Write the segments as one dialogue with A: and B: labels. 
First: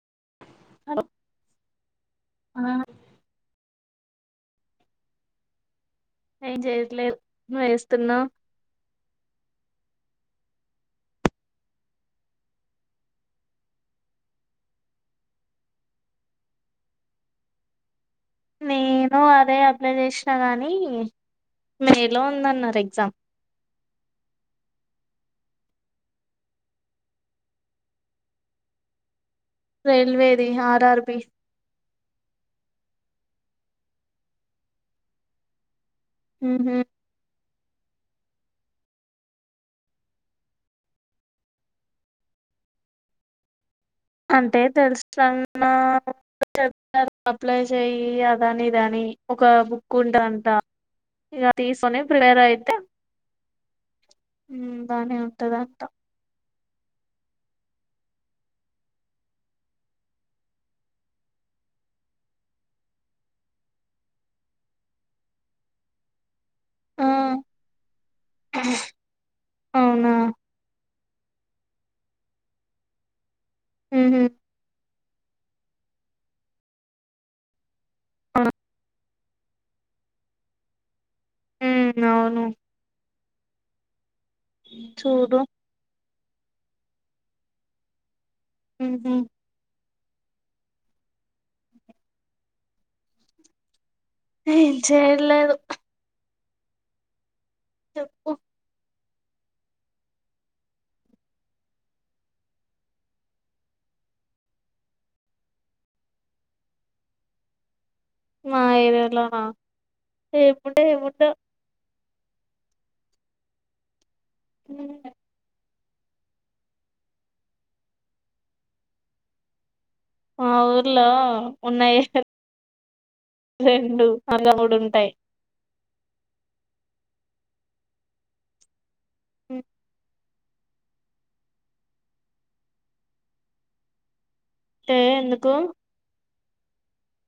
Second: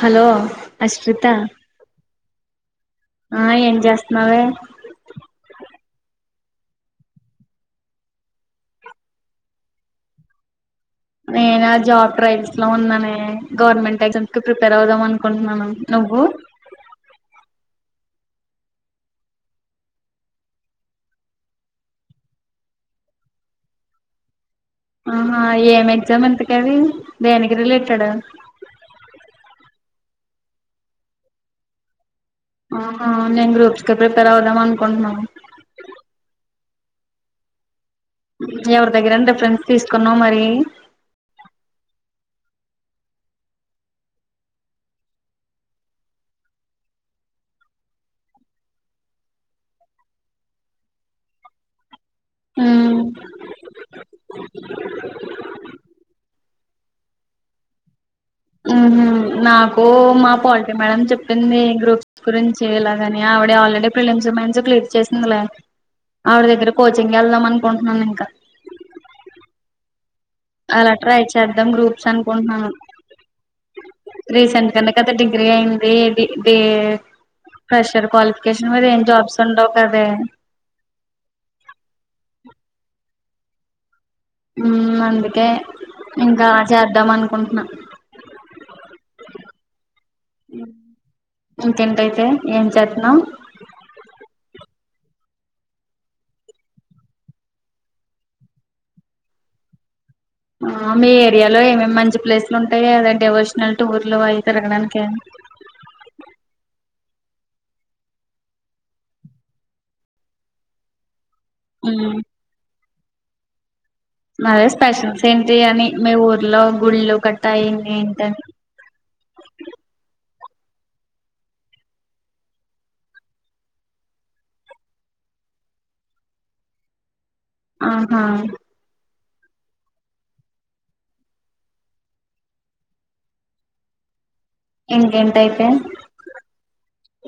A: hello
B: hello
A: Ashritha
B: ఆ
A: ఆ ఏం జేస్తున్నావే
B: ఏం చేయట్లేదు వేస్తున్నా
A: నేనా జాబ్ ట్రయల్స్ లో ఉన్నానే గవర్నమెంట్ ఎగ్జామ్స్ కి ప్రిపేర్ అవుదాం అనుకుంటున్నాను ముగ్గు
B: నేను అదే అప్లై చేసినా గానీ మేలో ఉందన్నారు ఎగ్జామ్
A: ఆహా ఏం ఎగ్జామ్ ఇంతకీ అది దేనికి రిలేటడ్
B: రైల్వేది ఆర్ఆర్ బి
A: ఆహా నేను గ్రూప్స్ కే ప్రిపేర్ అవుదాం అనుకుంటున్నాను
B: ఉహు
A: ఎవరి దగ్గరన రిఫరెన్స్ తీసుకున్నా మరి
B: అంటే తెలుసుతన్న చెప్తారు అప్లై చేయి అదని ఇదని ఒక బుక్ ఉంటదంట ఇగ తీకోనే ప్రిరేల్ అయితే
A: ఉమ్
B: ఉ బానే ఉంటదంట
A: ఉహు నాకు మా పాలిటి మేడం చెప్పింది గ్రూప్స్ గురించి ఇలాగని ఆవిడే already prelims mains clear చేసిందిలే ఆవిడ దగ్గర
B: ఆ
A: కోచింగ్ వెళ్దాం అనుకుంటున్నాను ఇంకా
B: అవునా
A: అలా ట్రై చేద్దాం గ్రూప్ అనుకున్నాను
B: ఉహు
A: రీసెంట్ గానే అ డిగ్రీ అయింది ప్రెషర్
B: అవును
A: క్వాలిఫికేషన్ మీద ఏం జాబ్స్ ఉండవుకాదే
B: ఉమ్ అవును చూడు
A: అందుకే ఇంకా చేద్దాం అనుకుంటున్నా
B: హ
A: ఇంకెంటైతే ఏం చేస్తున్నావు
B: ఏం చేయర్లేదు చెప్పు
A: ఆ మీ ఏరియాలో ఏమేమి మంచి ప్లేసులు ఉంటాయి కదా డెవోషనల్ టూర్లు అవి తిరగడానినికి
B: మా ఏర్యలోన ఏముంట ఏముండు
A: న స్పెషల్ సీన్ బిర్యానీ మీ ఊర్లో గుళ్ళు కట్టాయింది ఏంట
B: మా ఊర్లో ఉన్నాయి రెండు అలా కూడాడు ఉంటాయి
A: ఆహా
B: ఎ అంటే ఎందుకు
A: ఇంకేంటయితే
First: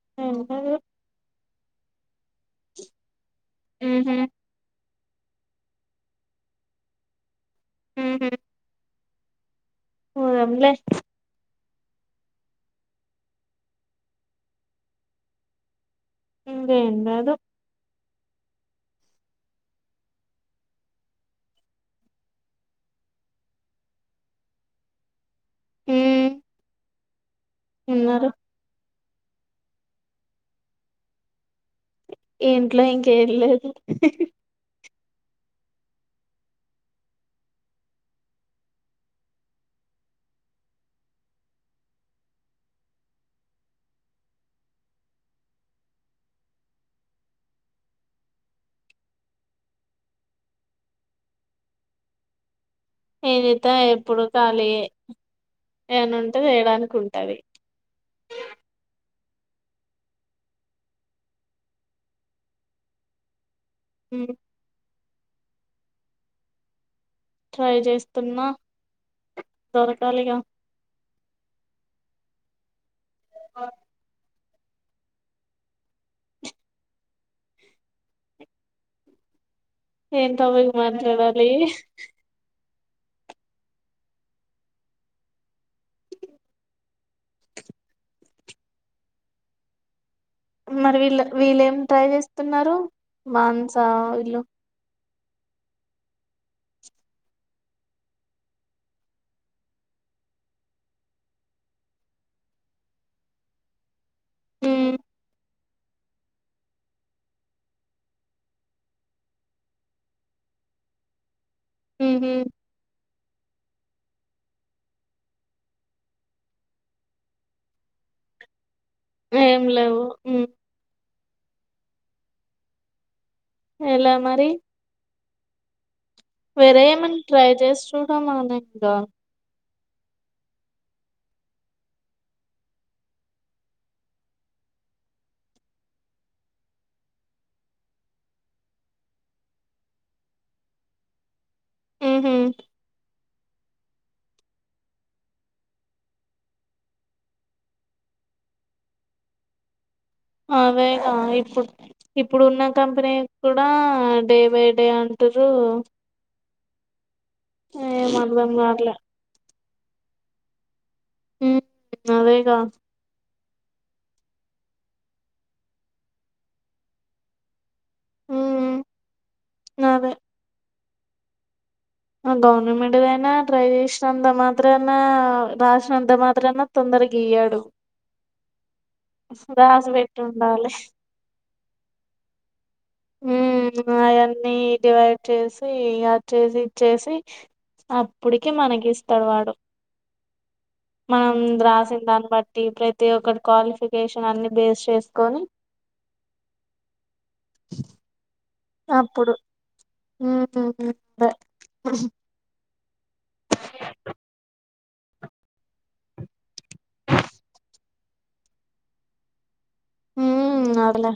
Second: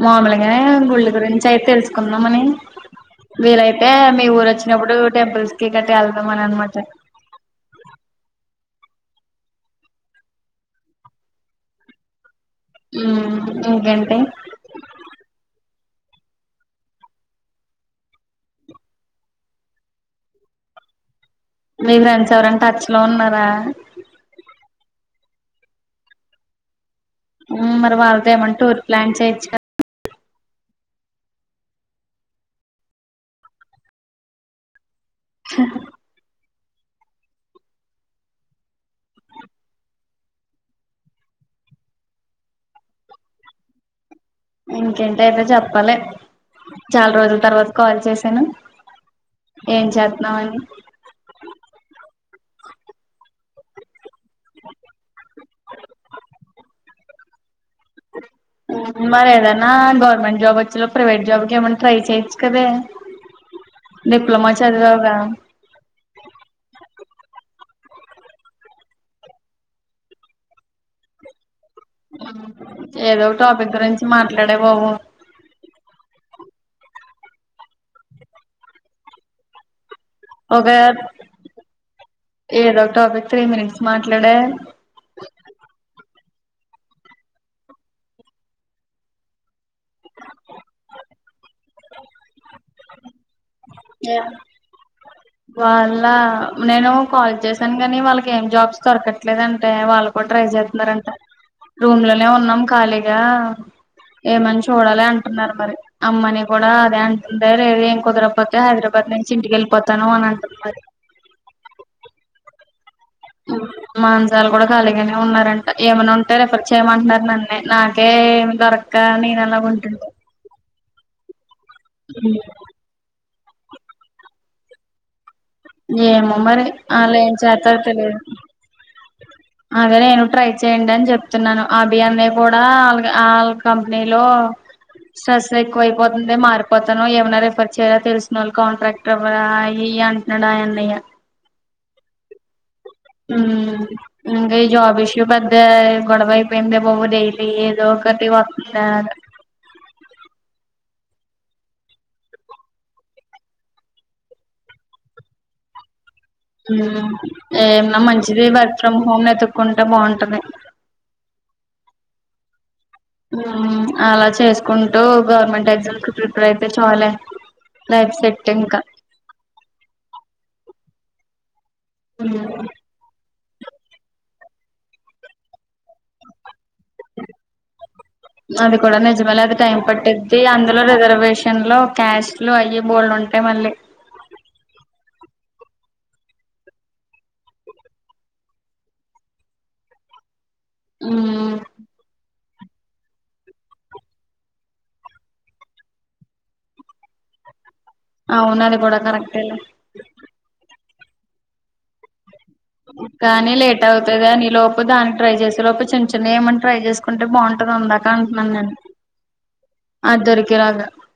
A: మామలుగానే
B: ఉహు
A: గుళ్ళ గురించి అయితే తెలుసుకుందాంమని వీరైతే మీ ఊరు వచ్చినప్పుడు టెంపుల్స్ కి గట్టటి వెళ్దాం అని అనమాట
B: హ పోదాం లే
A: ఉ మీకంటే
B: అేంట అద
A: మీ ఫ్రెండ్స్ ఎవరంట టచ్ లో ఉన్నారా
B: హ
A: మరి వాళ్ళదేమన్నా టూర్ ప్లాన్ చేయొచ్చు కదా
B: ఇంట్లో ఇంకేం లేదు
A: స ఇంకేంటి అయితే చెప్పాలి చాలా రోజుల తర్వాత కాల్ చేసాను ఏం చేతున్నామని
B: నేనుత ఎప్పుడు కాలి ఏను ఉంటే చేయడానికి ఉంటవి
A: అ మరి ఏదనా గవర్నమెంట్ జాబ్ వచ్చేలో ప్రైవేట్ జాబ్కి ఏమన్నా ట్రై చేయొచ్చు కదే డిప్లమా చది
B: ట్రై చేస్తున్నా దొరకాలిగా
A: ఏదో టాపిక్ గురించి మాట్లాడే బావు
B: ఏన్
A: ఒక
B: తవగ మాత్రలాడాలి
A: ఏదో ఒక్ టాపిక్ త్రీ మినిట్స్ మాట్లాడే
B: మరి వీళ్ళు వీళ్ళ ఏం ట్రై చేస్తున్నారు బాస వీళ్ళు
A: వాళ్ళ నేను కాల్ చేశాను కాని వాళ్ళకి ఏం జాబ్స్ దొరకట్లేదుంటే వాళ్ళ కూడా ట్రై చేస్తున్నారంట రూమ్ లోనే ఉన్నాం ఖాళీగా ఏమని చూడాలి అంటున్నారు మరి అమ్మని కూడా అదే అంటుంద లేదదు ఏం కుదరప్పక హైదరాబాద్ అక్కడి నుంచి ఇంటికెళ్ళిపోతాను అని అంటు మరి
B: హ
A: మాంజాలు కూడా ఖాళీగానే ఉన్నారంట ఏమైనా ఉంటే రెఫర్ చేయమంటున్నారు నన్నే నా ఒకే దొరక ననలా
B: ఏం
A: ఉంట
B: లేవు
A: హ
B: ఎలా మరి
A: ఏమో మరి
B: వరే
A: వాళ్ళు
B: ఏమని
A: ఏం
B: ట్రై
A: చేస్తారో
B: చేసి
A: తెలియదు
B: చూడం అన్న ఇంకా
A: అదే నేను ట్రై చేయయండి అని చెప్తున్నాను అభి అన్న కూడా వాళ ఆ కంపెనీలో స్ట్రేస్ ఎక్కువైపోతుంది మారిపోత ఏవనా రిఫర్ చేయి తెల్ సోన్ ల్ కాంట్రాక్ట్ ఎవరయి ఈ అన్ అంట్ నాడ్ డఅన్నయ
B: హుహు
A: ఉమ్ ఇంగ ఈ జాబ్ ఇష్యూ పెద్దె ఏ గొడవ అయిపెందే బాబు డైలీ ఏదో ఒకటి వత్ త్యదో [unintelligible]
B: ఆమెగా ఇపు ఇప్పుడు ఉన్న కంపెనీ కూడా డే బై డే అంట్ రు
A: హుమ్ ఏనమ్
B: ఏం
A: మంచిదే
B: అర్థం
A: వర్క్
B: కావట్లే
A: ఫ్రమ్ హోమ్ ఎతుక్కుంటే బాఉంటది
B: హ్మ్ అదే గ
A: హుమ్ అలా చేసుకుంటూ గౌర్ మెంట్ ఎగ్జామ్స్ కి ప్రిప్రిపేరయితే చలే లైఫ్ సెట్
B: మ్,
A: ఇంకా ఉమ్
B: గౌర్ న్ మెంటు దైన ట్రై జేశ్ నంత మాత్రనా అ రాసినంత మాత్రనా
A: అది కూడా నిజమే లే అది టైం
B: రాసి పెట్టి
A: పట్టిది
B: ఉండాలి
A: అందులో రిజర్ వేష్ టెన్ లో క్యాష్ లు ఐ ఎప్
B: హుమ్ అయన్నీ ఇటు అటు స్ ఫీ అద్ చేసి ఇద్ చేసి అప్ డుటికి మనకి ఇస్తడు వాడు మనం
A: ఉమ్
B: రాసిన్ దాన్ బట్ టీ పు రైతే [unintelligible] ఒక్కర్ క్వాలిఫికేషన్ అన్ని బేస్ చేసుకొని
A: అవ్ నండి బుడ కడ [unintelligible] కరక్టే లే
B: ద [unintelligible]
A: కానీ లేట్ అవుతది అని లోపు దాన్ ట్రై చేసే లోపు చిన్న చిన్న ఏమన్ ట్రై చేసుకుంటే బాఉంటర్ అందాక అంట్ నాన్ నేన్ అద్ దొరికేలాగా
B: అదిలే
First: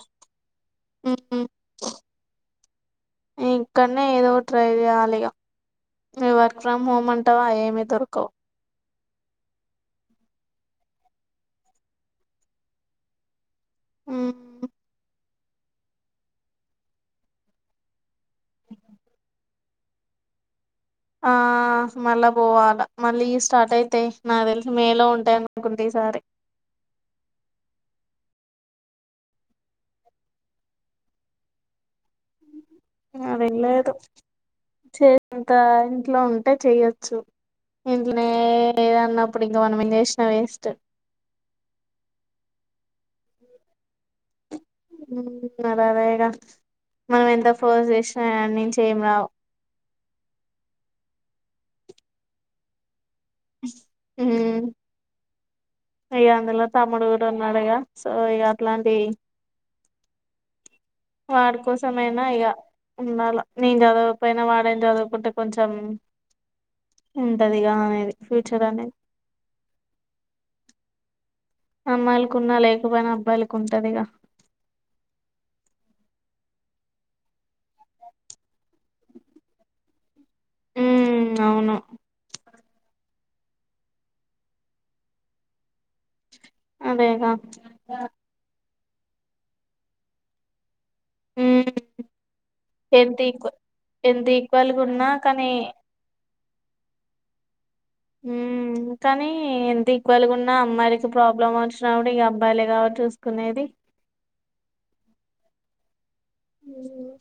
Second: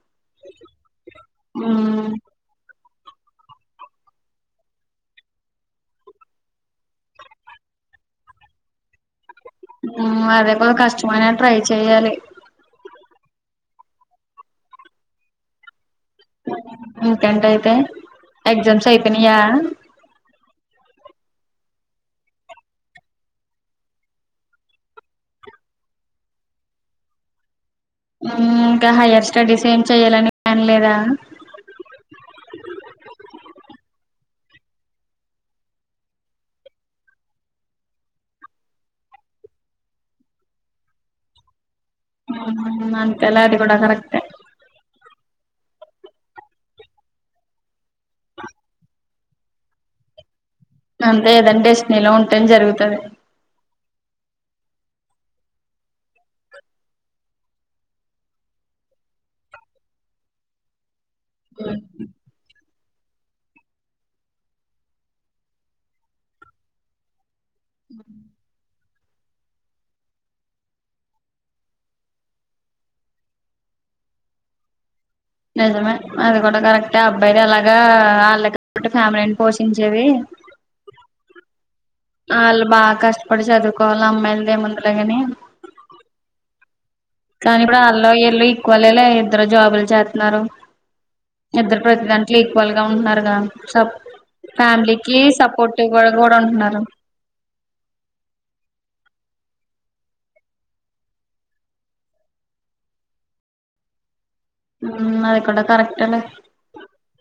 A: హుమ్
B: ఇకన్ నే ఏదో ట్రై జేయ్ లిగా హ్మ్ వర్క్ ఫ్రమ్ హోమ్ అంటావ ఆ ఏమీ దొరకవు
A: హ్మ్ అదేపో కష్టమైన ట్రై చెయ్యాలి
B: హుమ్మ్
A: ఇంకెన్ టయితే ఎగ్ జామ్స్ అయిపెన్ నీయా [inaudible]
B: ఆ ఫూ [unintelligible] మళ్ళా పోవాలా మళ్ళీ స్టార్ట్ అయితాయి నా తెలిసి మేలో ఉంటాయి అనుకుంటి ఈసారి
A: [inaudible] హ్మ్ కా హయర్ స్టడీస్ ఏం చెయలని ప్యన్ లేదా
B: అదేం లేదు చే [unintelligible] అంత ఇంట్లో ఉంటే చేయ్యొచ్చు ఇంట్ల ఏ లేదన్నప్పుడు ఇంక మనం ఏం జేష్ నా వేసస్టు
A: అవునువును అంతేలే అది కూడా కరెక్టే
B: అరేగా మనం ఎంత ఫోస్ చేసిన అనుచ్చి ఏం రావు
A: అంతే ఏదన్ డెస్ట్ నీ లో ఉంటేం జరుగుతది
B: ఉహ్ ఇగ అందులో తమ్ముడు కూడా ఉన్నాడుగ సో ఇగ అట్లాంటి ఇ వాడి కోసమైనా ఇగ ఉండాలా నేన్ చదవపోయినా వాడైన్ జదుకుంటే కొంచమ్ హ్మ్ అది గానిది ఫ్యూచర్ అనేద్ అమ్మాయిల్ కున్నా లేక్ పోయినా అబ్బాయిల కుంటదిగ
A: నిజమే అది కూడా కరెక్టే అబ్బాయి ఇలాగా వాళ్ళ కట్ ఫ్యామిలీని పోషించేది
B: ఉమ్ అవును
A: అళ్ళు బా కస్ట్ పడి చదువుకోవాల అమ్మాయిల్ దేముందులోగని
B: అదేగా
A: కానీ ఇప్ డు అళ్ళు ఇళ్ళు ఈక్ వాలేలే ఇద్దరు జాబ్ ల్ చాత్ న్నారు
B: ఉమ్
A: ఇద్దర్ ప్రత్ దాంట్లో ఈక్వల్ గా ఉట్
B: ఎంత
A: నారుగా
B: ఈక్వ
A: సబ్
B: ఎంత ఈక్వల్గా ఉన్నా
A: ఫ్యామిలీకి
B: కానీ
A: సపోర్టివ్ గూడా గూడా ఉంట్ న్నారు
B: ఉ కానీ ఎంత ఈక్వల్ గా ఉన్నా అమ్మాయిలకి ప్రాబ్లం వచ్చినప్పుడు ఇగ కఅబ్బాయిలే కాబట్టి చూసుకునేది
A: హు అది కూడా కరక్ట్ లే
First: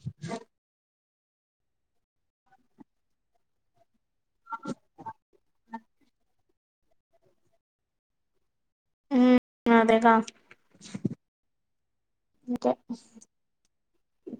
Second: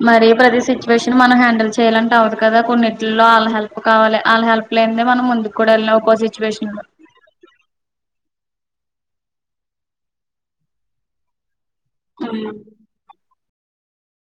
A: మరీ ప్రతి సిచువేషన్ మనం హ్యాండిల్ చేయాలంట అవదు కదా కొన్నింటిల్లో వాళ్ళ హెల్ప్ కావాలి వాళ్ళ హెల్ప్ లేనిదే మనం ముందు కూడా ఎల్లని ఒక సిచ్యువేషన్
B: హు అదేకాగ
A: మ్మ్
B: అంతే [inaudible]